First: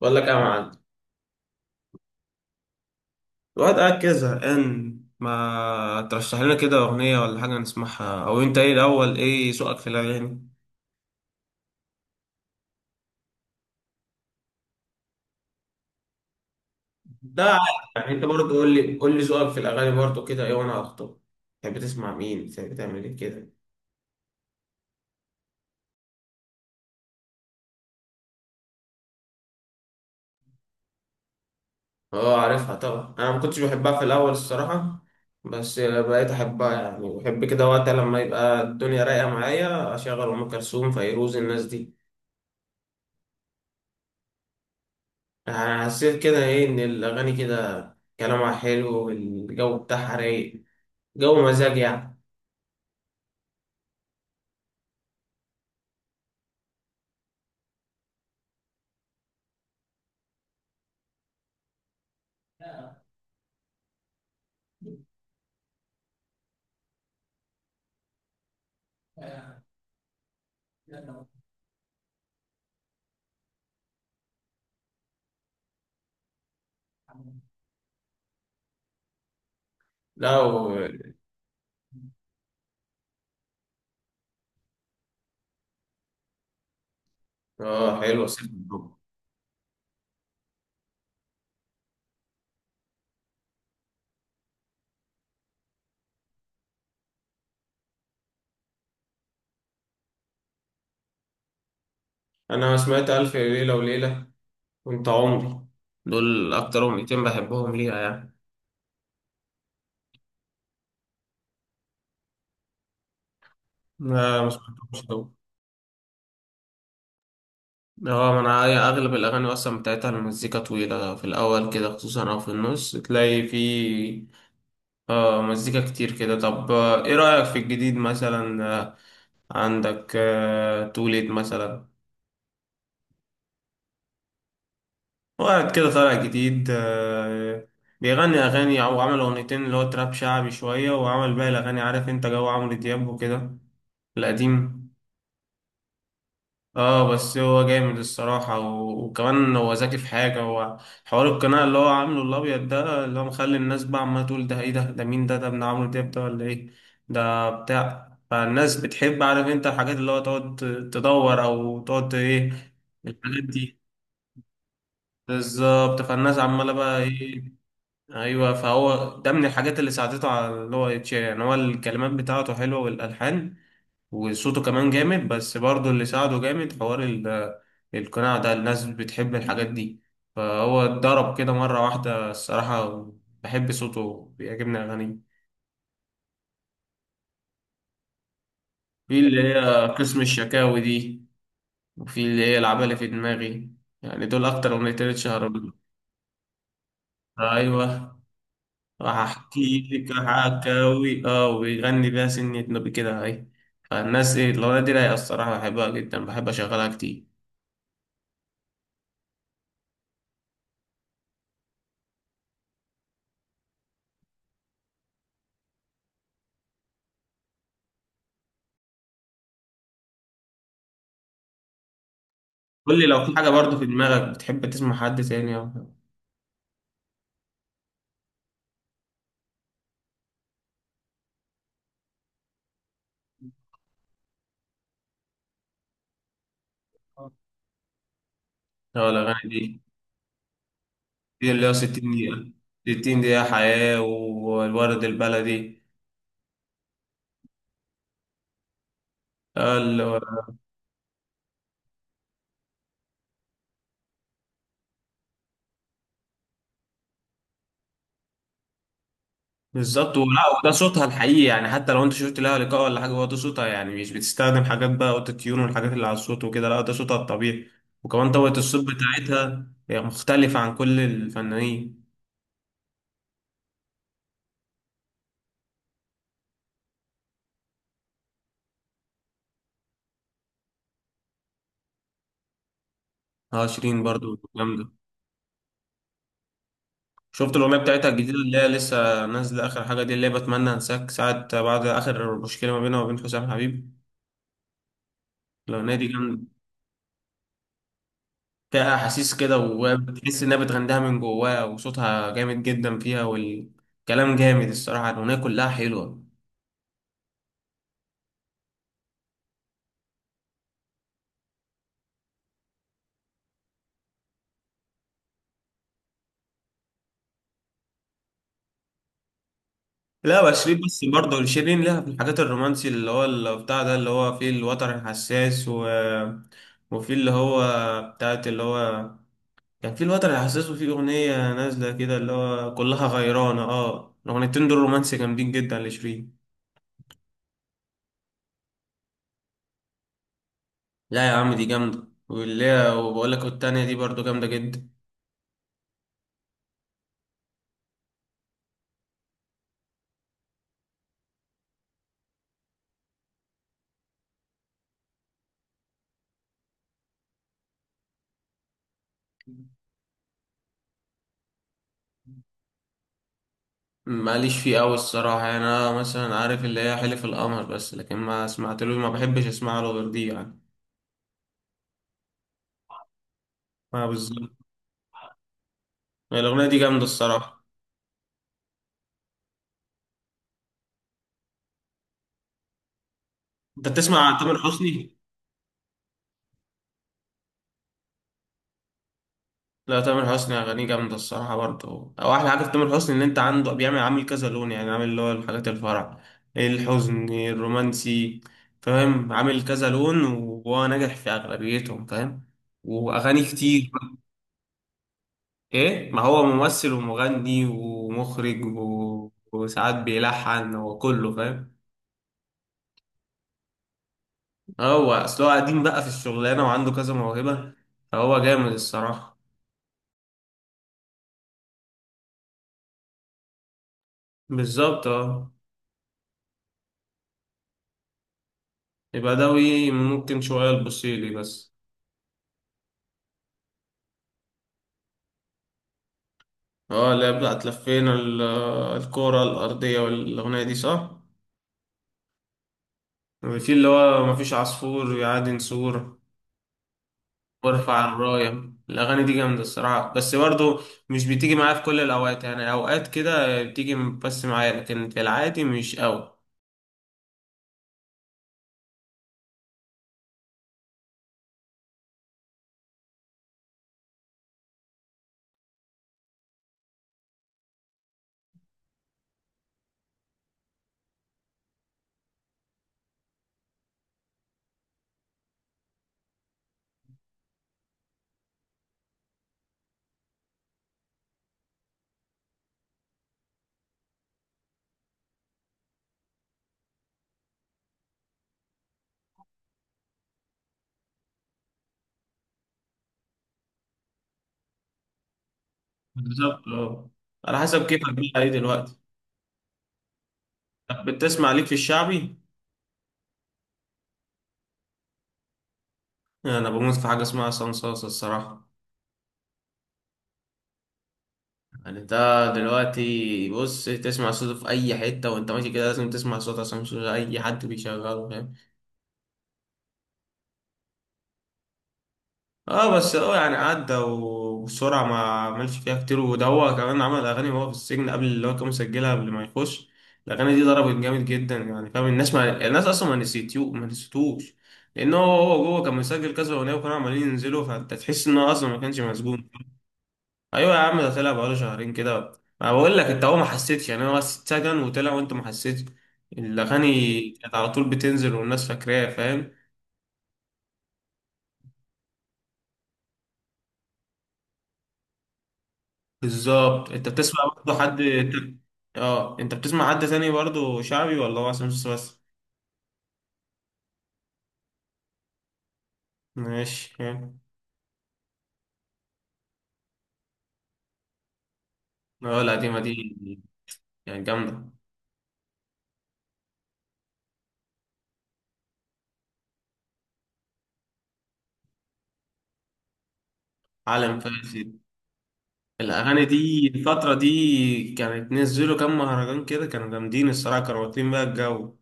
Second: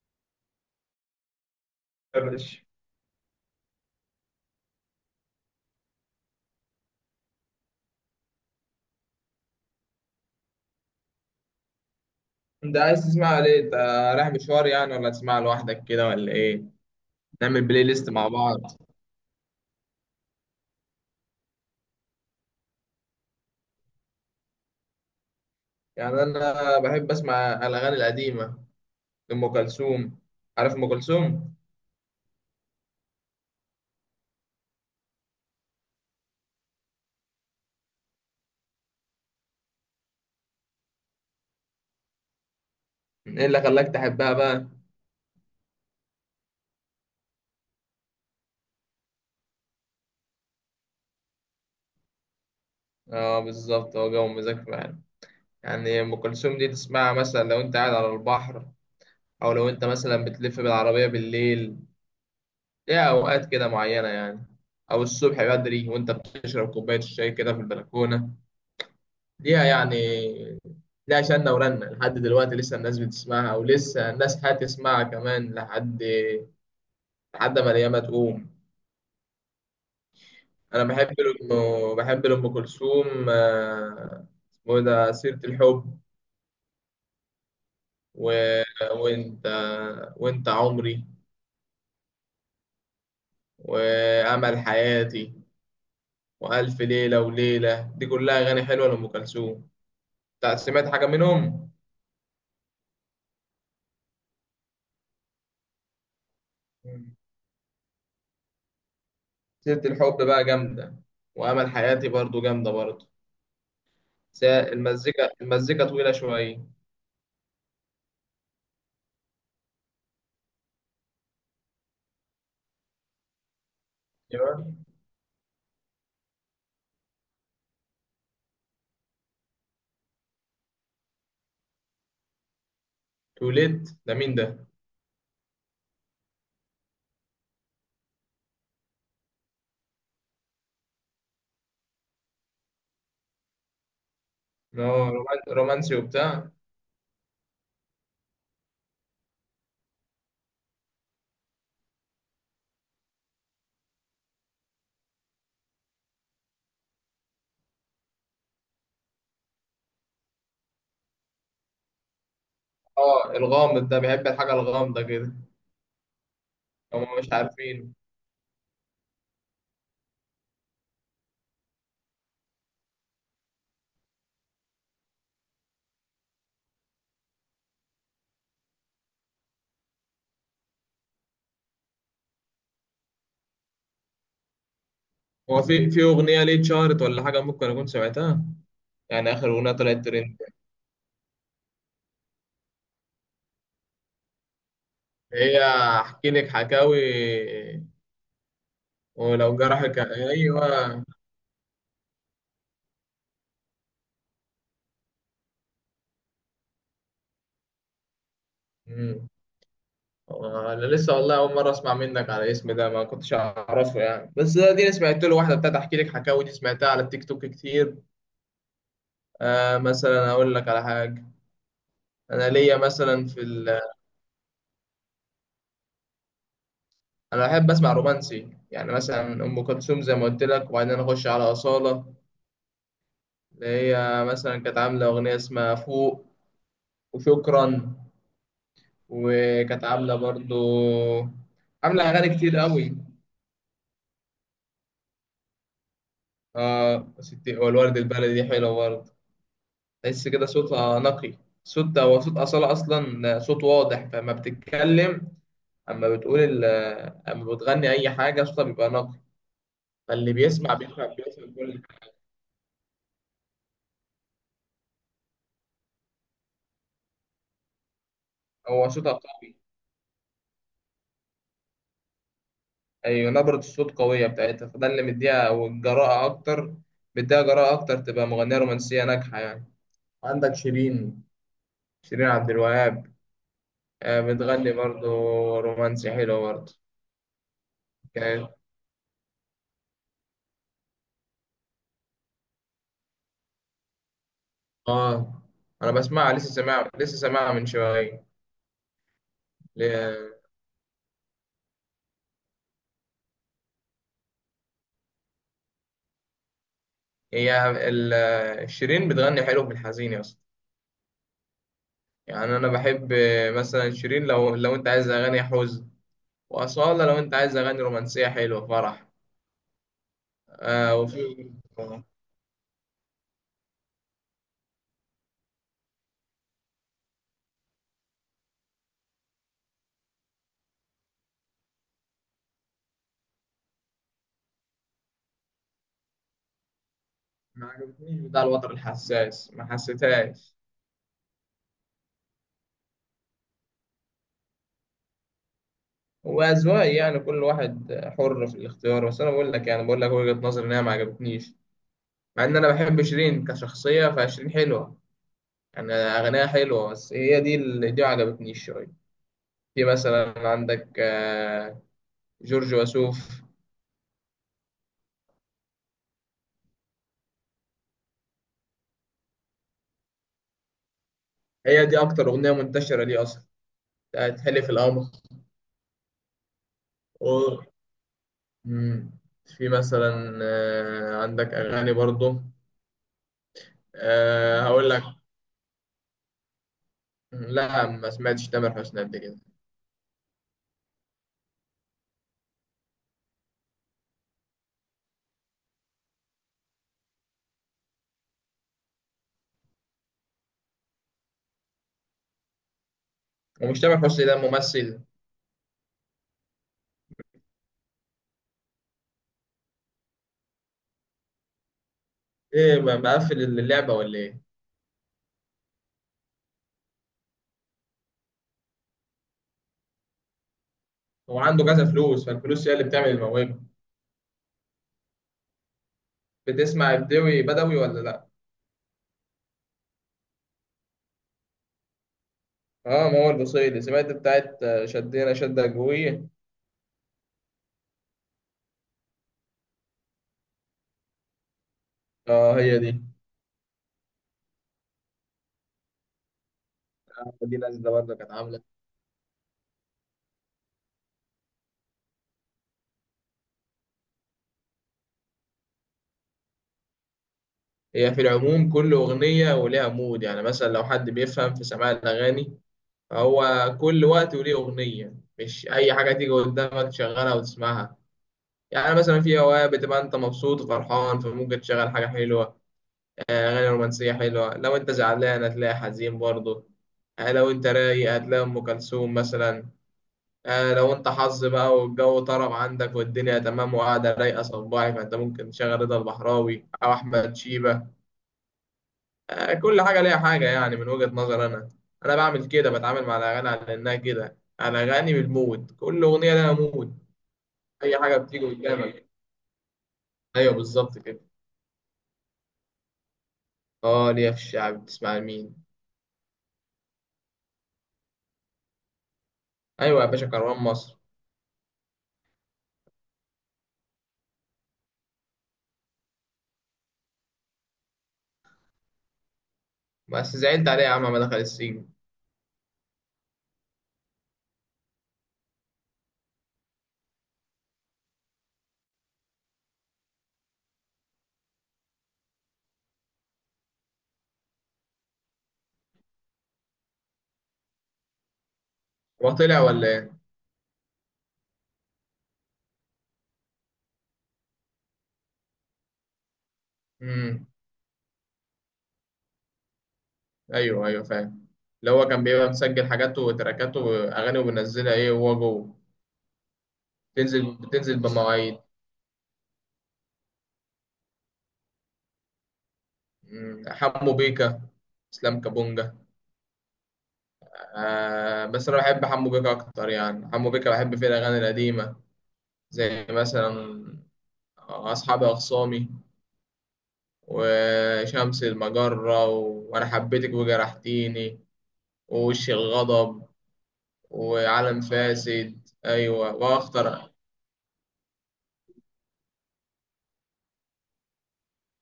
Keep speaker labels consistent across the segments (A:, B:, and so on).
A: بقول لك ايه يا معلم.
B: يا باشا.
A: الواحد قاعد كده زهقان، ما ترشح لنا كده أغنية ولا حاجة نسمعها؟ أو أنت إيه الأول، إيه ذوقك في الأغاني؟
B: انت عايز تسمع ليه انت؟ رايح مشوار يعني، ولا تسمع لوحدك كده، ولا ايه؟
A: ده عادي.
B: نعمل بلاي ليست
A: يعني انت
B: مع
A: برضه
B: بعض.
A: قول لي ذوقك في الاغاني برضه كده ايه وانا اخطب. تحب تسمع مين، تحب تعمل ايه كده؟
B: يعني انا بحب اسمع الاغاني القديمه، لام كلثوم. عارف ام كلثوم؟
A: اه، عارفها طبعا. انا ما كنتش بحبها في الاول الصراحه، بس بقيت احبها، يعني بحب كده وقت لما يبقى الدنيا رايقه معايا اشغل ام كلثوم، فيروز، الناس دي.
B: ايه اللي خلاك تحبها بقى؟
A: يعني حسيت كده ايه ان الاغاني كده كلامها حلو والجو بتاعها رايق، جو مزاج يعني.
B: اه، بالظبط هو جو مزاج فعلا. يعني ام كلثوم دي تسمعها مثلا لو انت قاعد على البحر، او لو انت مثلا بتلف بالعربيه بالليل. ليها اوقات كده معينه يعني، او الصبح بدري وانت بتشرب كوبايه الشاي كده في البلكونه، ليها يعني. ليها شنة ورنة لحد دلوقتي، لسه الناس بتسمعها، ولسه الناس هتسمعها كمان لحد ما الأيام تقوم.
A: لا.
B: أنا بحب لأم كلثوم. اسمه إيه ده؟ سيرة الحب،
A: اه
B: و...
A: حلو، سيف الحب.
B: وأنت، وأنت عمري، وأمل حياتي، وألف ليلة وليلة، دي كلها أغاني حلوة لأم كلثوم. سمعت حاجة منهم؟
A: انا سمعت الف ليله وليله، وانت عمري، دول اكتر اغنيتين بحبهم ليها يعني.
B: سيرة الحب بقى جامدة، وأمل حياتي برضو جامدة برضو.
A: ما
B: بس
A: ما
B: هي
A: سمعتهمش دول.
B: المزيكا طويلة شوية.
A: اه، ما انا هي اغلب الاغاني اصلا بتاعتها المزيكا طويله في الاول كده خصوصا، او في النص تلاقي في
B: ايوه.
A: اه مزيكا كتير كده. طب ايه رايك في الجديد مثلا؟ عندك توليد مثلا،
B: توليت ده مين ده؟
A: وقعد كده طالع جديد، بيغني أغاني، أو عمل أغنيتين اللي هو تراب شعبي شوية، وعمل باقي الأغاني عارف أنت جو عمرو دياب وكده،
B: إن
A: القديم.
B: هو رومانسي وبتاع.
A: اه بس هو جامد الصراحة، وكمان هو ذكي في حاجة. هو حوار القناع اللي هو عامله الأبيض ده، اللي هو مخلي الناس بقى عمالة تقول ده ايه ده، ده مين ده، ده ابن عمرو دياب ده ولا ايه ده بتاع. فالناس بتحب عارف انت الحاجات اللي هو تقعد تدور أو تقعد ايه،
B: اه،
A: الحاجات دي.
B: الغامض ده بيحب الحاجة الغامضة كده.
A: بالظبط، فالناس عمالة بقى
B: هما مش
A: ايه.
B: عارفين.
A: ايوه، فهو ده من الحاجات اللي ساعدته على اللي هو يتشهر. يعني هو الكلمات بتاعته حلوه والالحان وصوته كمان جامد، بس برضه اللي ساعده جامد حوار القناع ده، الناس بتحب الحاجات دي. فهو اتضرب كده مره واحده الصراحه، بحب صوته، بيعجبني اغانيه.
B: هو في أغنية ليه اتشهرت، ولا حاجة ممكن أكون سمعتها؟
A: في
B: يعني
A: اللي
B: آخر أغنية
A: هي
B: طلعت
A: قسم
B: ترند.
A: الشكاوي دي، وفي اللي هي العبالة في دماغي، يعني دول اكتر اغنيتين اتشهروا
B: هي
A: بيهم.
B: أحكي لك حكاوي.
A: ايوه، راح
B: ولو
A: احكي
B: جرحك،
A: لك
B: أيوه.
A: حكاوي اه، ويغني بيها سنة نوبي كده اهي. فالناس، ايه الاغنية دي رايقة الصراحة، بحبها جدا، بحب اشغلها كتير.
B: مم. أنا لسه والله أول مرة أسمع منك على الاسم ده، ما كنتش أعرفه يعني، بس دي أنا سمعت له واحدة بتاعت أحكي لك حكاوي دي، سمعتها على التيك توك كتير. آه، مثلا اقول لك على حاجه. انا ليا
A: قول لي لو
B: مثلا
A: في حاجة برضه في دماغك بتحب تسمع حد تاني او حاجة.
B: انا بحب اسمع رومانسي يعني، مثلا ام كلثوم زي ما قلت لك، وبعدين اخش على اصاله، اللي هي مثلا كانت عامله اغنيه اسمها فوق، وشكرا،
A: اه الاغاني دي،
B: وكانت عامله برضو،
A: اللي هو 60
B: عامله اغاني
A: دقيقة،
B: كتير قوي.
A: 60 دقيقة حياة والورد البلدي.
B: اه، ستي والورد البلدي دي حلوه برضه. تحس كده صوتها نقي. صوت، هو صوت اصاله اصلا صوت واضح، فما بتتكلم، اما بتقول ال... اما بتغني اي حاجه صوتها بيبقى نقي،
A: بالظبط،
B: فاللي
A: ولا وده
B: بيسمع
A: صوتها
B: بيفهم
A: الحقيقي
B: بيفهم
A: يعني،
B: كل
A: حتى
B: حاجة.
A: لو انت شفت لها لقاء ولا حاجه هو ده صوتها يعني، مش بتستخدم حاجات بقى اوتو تيون والحاجات اللي على الصوت وكده، لا ده صوتها الطبيعي. وكمان طبقه الصوت
B: هو صوتها قوي.
A: بتاعتها هي مختلفه عن كل الفنانين.
B: ايوه، نبرة الصوت قوية بتاعتها، فده اللي مديها والجراءة اكتر، مديها جراءة اكتر تبقى مغنية رومانسية ناجحة يعني. عندك شيرين، شيرين عبد الوهاب.
A: اه شيرين برضو
B: بتغني
A: جامده.
B: برضه رومانسي حلو برضه.
A: شفت الاغنيه بتاعتها الجديده
B: كانت-
A: اللي هي لسه نازله اخر حاجه دي، اللي هي بتمنى انساك ساعه بعد اخر مشكله ما بينها وبين حسام حبيب؟
B: اه، انا
A: الاغنيه دي
B: بسمعها
A: جامده،
B: لسه، سامعها من شوية.
A: فيها احاسيس كده
B: ل-
A: وبتحس انها بتغنيها من جواها وصوتها جامد جدا فيها والكلام جامد الصراحه، الاغنيه كلها حلوه.
B: شيرين بتغني حلو في الحزين يا اسطى. يعني انا بحب، مثلا شيرين، لو انت عايز اغاني حزن، وأصالة لو أنت عايز أغاني رومانسية حلوة فرح.
A: لا بس شيرين، بس
B: وفي،
A: برضه شيرين لها في الحاجات الرومانسي اللي هو اللي بتاع ده، اللي هو فيه الوتر الحساس، وفيه اللي هو بتاعت اللي هو كان فيه الوتر الحساس، وفيه أغنية نازلة كده اللي هو كلها غيرانة، اه الأغنيتين دول رومانسي جامدين جدا لشيرين.
B: ما عجبتنيش بتاع الوتر الحساس، ما حسيتهاش.
A: لا يا عم دي جامدة، واللي هي وبقول لك والتانية دي برضه جامدة جدا.
B: هو أذواق يعني، كل واحد حر في الاختيار، بس أنا بقول لك، يعني بقول لك وجهة نظري إن هي ما عجبتنيش، مع إن أنا بحب شيرين كشخصية، فشيرين حلوة يعني، أغانيها حلوة، بس هي دي اللي دي ما عجبتنيش شوية. في مثلا عندك، جورج وسوف.
A: ماليش فيه أوي الصراحة، يعني أنا مثلا عارف اللي هي حلف القمر بس، لكن ما سمعتلوش، ما بحبش أسمع له غير دي يعني.
B: هي دي أكتر أغنية منتشرة ليه أصلا؟
A: ما
B: بتاعت
A: بالظبط،
B: حلف القمر.
A: الأغنية دي جامدة الصراحة.
B: مم. في مثلا، عندك أغاني برضه.
A: انت بتسمع تامر
B: آه، هقول لك.
A: حسني؟
B: لا، ما سمعتش تامر حسني قبل كده.
A: لا تامر حسني اغانيه جامده الصراحه برضه، او احلى حاجه في تامر حسني ان انت عنده بيعمل عامل كذا لون، يعني عامل اللي هو الحاجات الفرح، الحزن، الرومانسي، فاهم؟ عامل كذا لون وهو ناجح في اغلبيتهم، فاهم، واغاني
B: ومش
A: كتير.
B: تامر حسني ده ممثل؟
A: ايه ما هو ممثل ومغني ومخرج وساعات بيلحن وكله، فاهم.
B: ايه، مقفل اللعبة ولا ايه؟
A: هو اصل هو قديم بقى في الشغلانه وعنده كذا موهبه، فهو جامد الصراحه.
B: هو عنده كذا فلوس، فالفلوس هي اللي بتعمل الموهبة.
A: بالظبط اه.
B: بتسمع بدوي بدوي ولا لا؟
A: يبقى دوي ممكن شوية، البوسيلي بس.
B: اه، ما هو البصيلي، سمعت بتاعت، شدينا شدة جوية.
A: اه اللي هي بتاعت لفينا الكرة الأرضية، والأغنية دي صح؟
B: اه، هي دي.
A: وفي اللي هو مفيش عصفور يعادي نسور،
B: دي نازلة
A: وارفع
B: برضه، كانت عاملة.
A: الراية، الأغاني دي جامدة الصراحة، بس برضه مش بتيجي معايا في كل الأوقات، يعني أوقات كده بتيجي بس معايا لكن في العادي مش أوي.
B: هي في العموم كل أغنية ولها مود، يعني مثلا لو حد بيفهم في سماع الأغاني، هو كل وقت وليه أغنية، مش أي حاجة تيجي قدامك تشغلها وتسمعها. يعني مثلا في أوقات بتبقى أنت مبسوط وفرحان، فممكن تشغل حاجة حلوة، أغاني رومانسية حلوة. لو أنت زعلان هتلاقي حزين برضه. لو أنت رايق هتلاقي أم كلثوم مثلا. لو أنت حظ بقى والجو طرب عندك والدنيا تمام وقاعدة رايقة صباعي، فأنت ممكن تشغل رضا البحراوي أو أحمد شيبة. كل حاجة ليها حاجة، يعني من وجهة نظر أنا. أنا بعمل كده، بتعامل مع الأغاني على إنها كده، الأغاني بالمود، كل أغنية لها
A: بالظبط
B: مود.
A: اه. على حسب
B: أي
A: كيفك
B: حاجة
A: بقى
B: بتيجي
A: إيه دلوقتي.
B: قدامك. أيوه، بالظبط
A: طب
B: كده.
A: بتسمع ليك في الشعبي؟
B: أه، ليا في الشعب. بتسمع لمين؟
A: أنا بموت في حاجة اسمها صنصاصة الصراحة.
B: أيوه يا باشا، كروان مصر.
A: يعني انت دلوقتي بص، تسمع صوته في اي حته وانت ماشي كده، لازم تسمع صوت عصام صوصه، اي حد بيشغله، فاهم.
B: بس زعلت عليه يا عم، ما دخل السجن.
A: اه بس هو يعني عدى وبسرعه، ما عملش فيها كتير، وده هو كمان عمل اغاني وهو في السجن، قبل اللي هو كان مسجلها قبل ما يخش. الاغاني دي ضربت جامد جدا يعني، فاهم، الناس ما يعني الناس اصلا ما نسيتيو، ما نسيتوش، لان هو هو جوه كان مسجل كذا اغنيه وكانوا عمالين ينزلوا، فانت تحس ان هو اصلا ما كانش
B: هو
A: مسجون.
B: طلع ولا إيه؟
A: ايوه يا عم ده طلع بقاله شهرين كده. ما بقول لك انت هو ما حسيتش، يعني هو بس اتسجن وطلع وانت ما حسيتش. الاغاني
B: أمم.
A: كانت على طول بتنزل والناس فاكراها، فاهم.
B: أيوه، أيوه، فاهم. اللي هو كان بيبقى مسجل حاجاته وتراكاته وأغاني وبينزلها، إيه، وهو جوه.
A: بالظبط. انت بتسمع
B: بتنزل
A: برضه حد،
B: بتنزل بمواعيد.
A: اه انت بتسمع حد تاني برضه شعبي ولا هو عصام صاصا بس؟
B: أمم، حمو بيكا، إسلام كابونجا.
A: ماشي، فاهم.
B: آه، بس انا بحب حمو بيكا اكتر، يعني حمو بيكا بحب فيه الاغاني القديمه،
A: اه القديمه
B: زي
A: دي،
B: مثلا
A: يعني جامده.
B: اصحابي اخصامي، وشمس المجره، وانا حبيتك وجرحتيني، ووش الغضب،
A: عالم فاسد،
B: وعالم فاسد،
A: الاغاني
B: ايوه،
A: دي
B: واخطر.
A: الفتره دي كانت نزلوا كام مهرجان كده، كانوا جامدين الصراحه، كانوا واكلين بقى الجو.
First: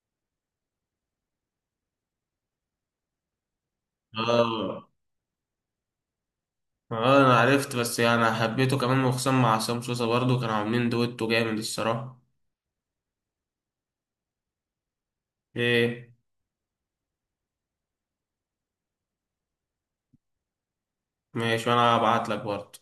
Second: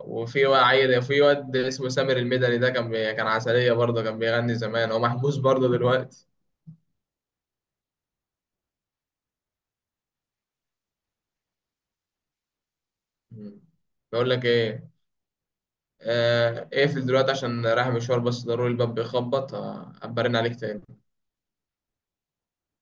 B: وفي عيل، في واد اسمه سامر المدني، ده كان عسليه برضه، كان بيغني
A: اه.
B: زمان، هو محبوس برضه دلوقتي.
A: اه انا عرفت، بس يعني انا حبيته كمان، وخصوصا مع عصام سوسة برضو، كانوا عاملين دويتو جامد الصراحة.
B: مم. بقول لك ايه،
A: ايه؟
B: آه، اقفل دلوقتي عشان رايح مشوار، بس ضروري الباب بيخبط، ابرن عليك تاني.
A: ماشي، وانا هبعت لك برضو.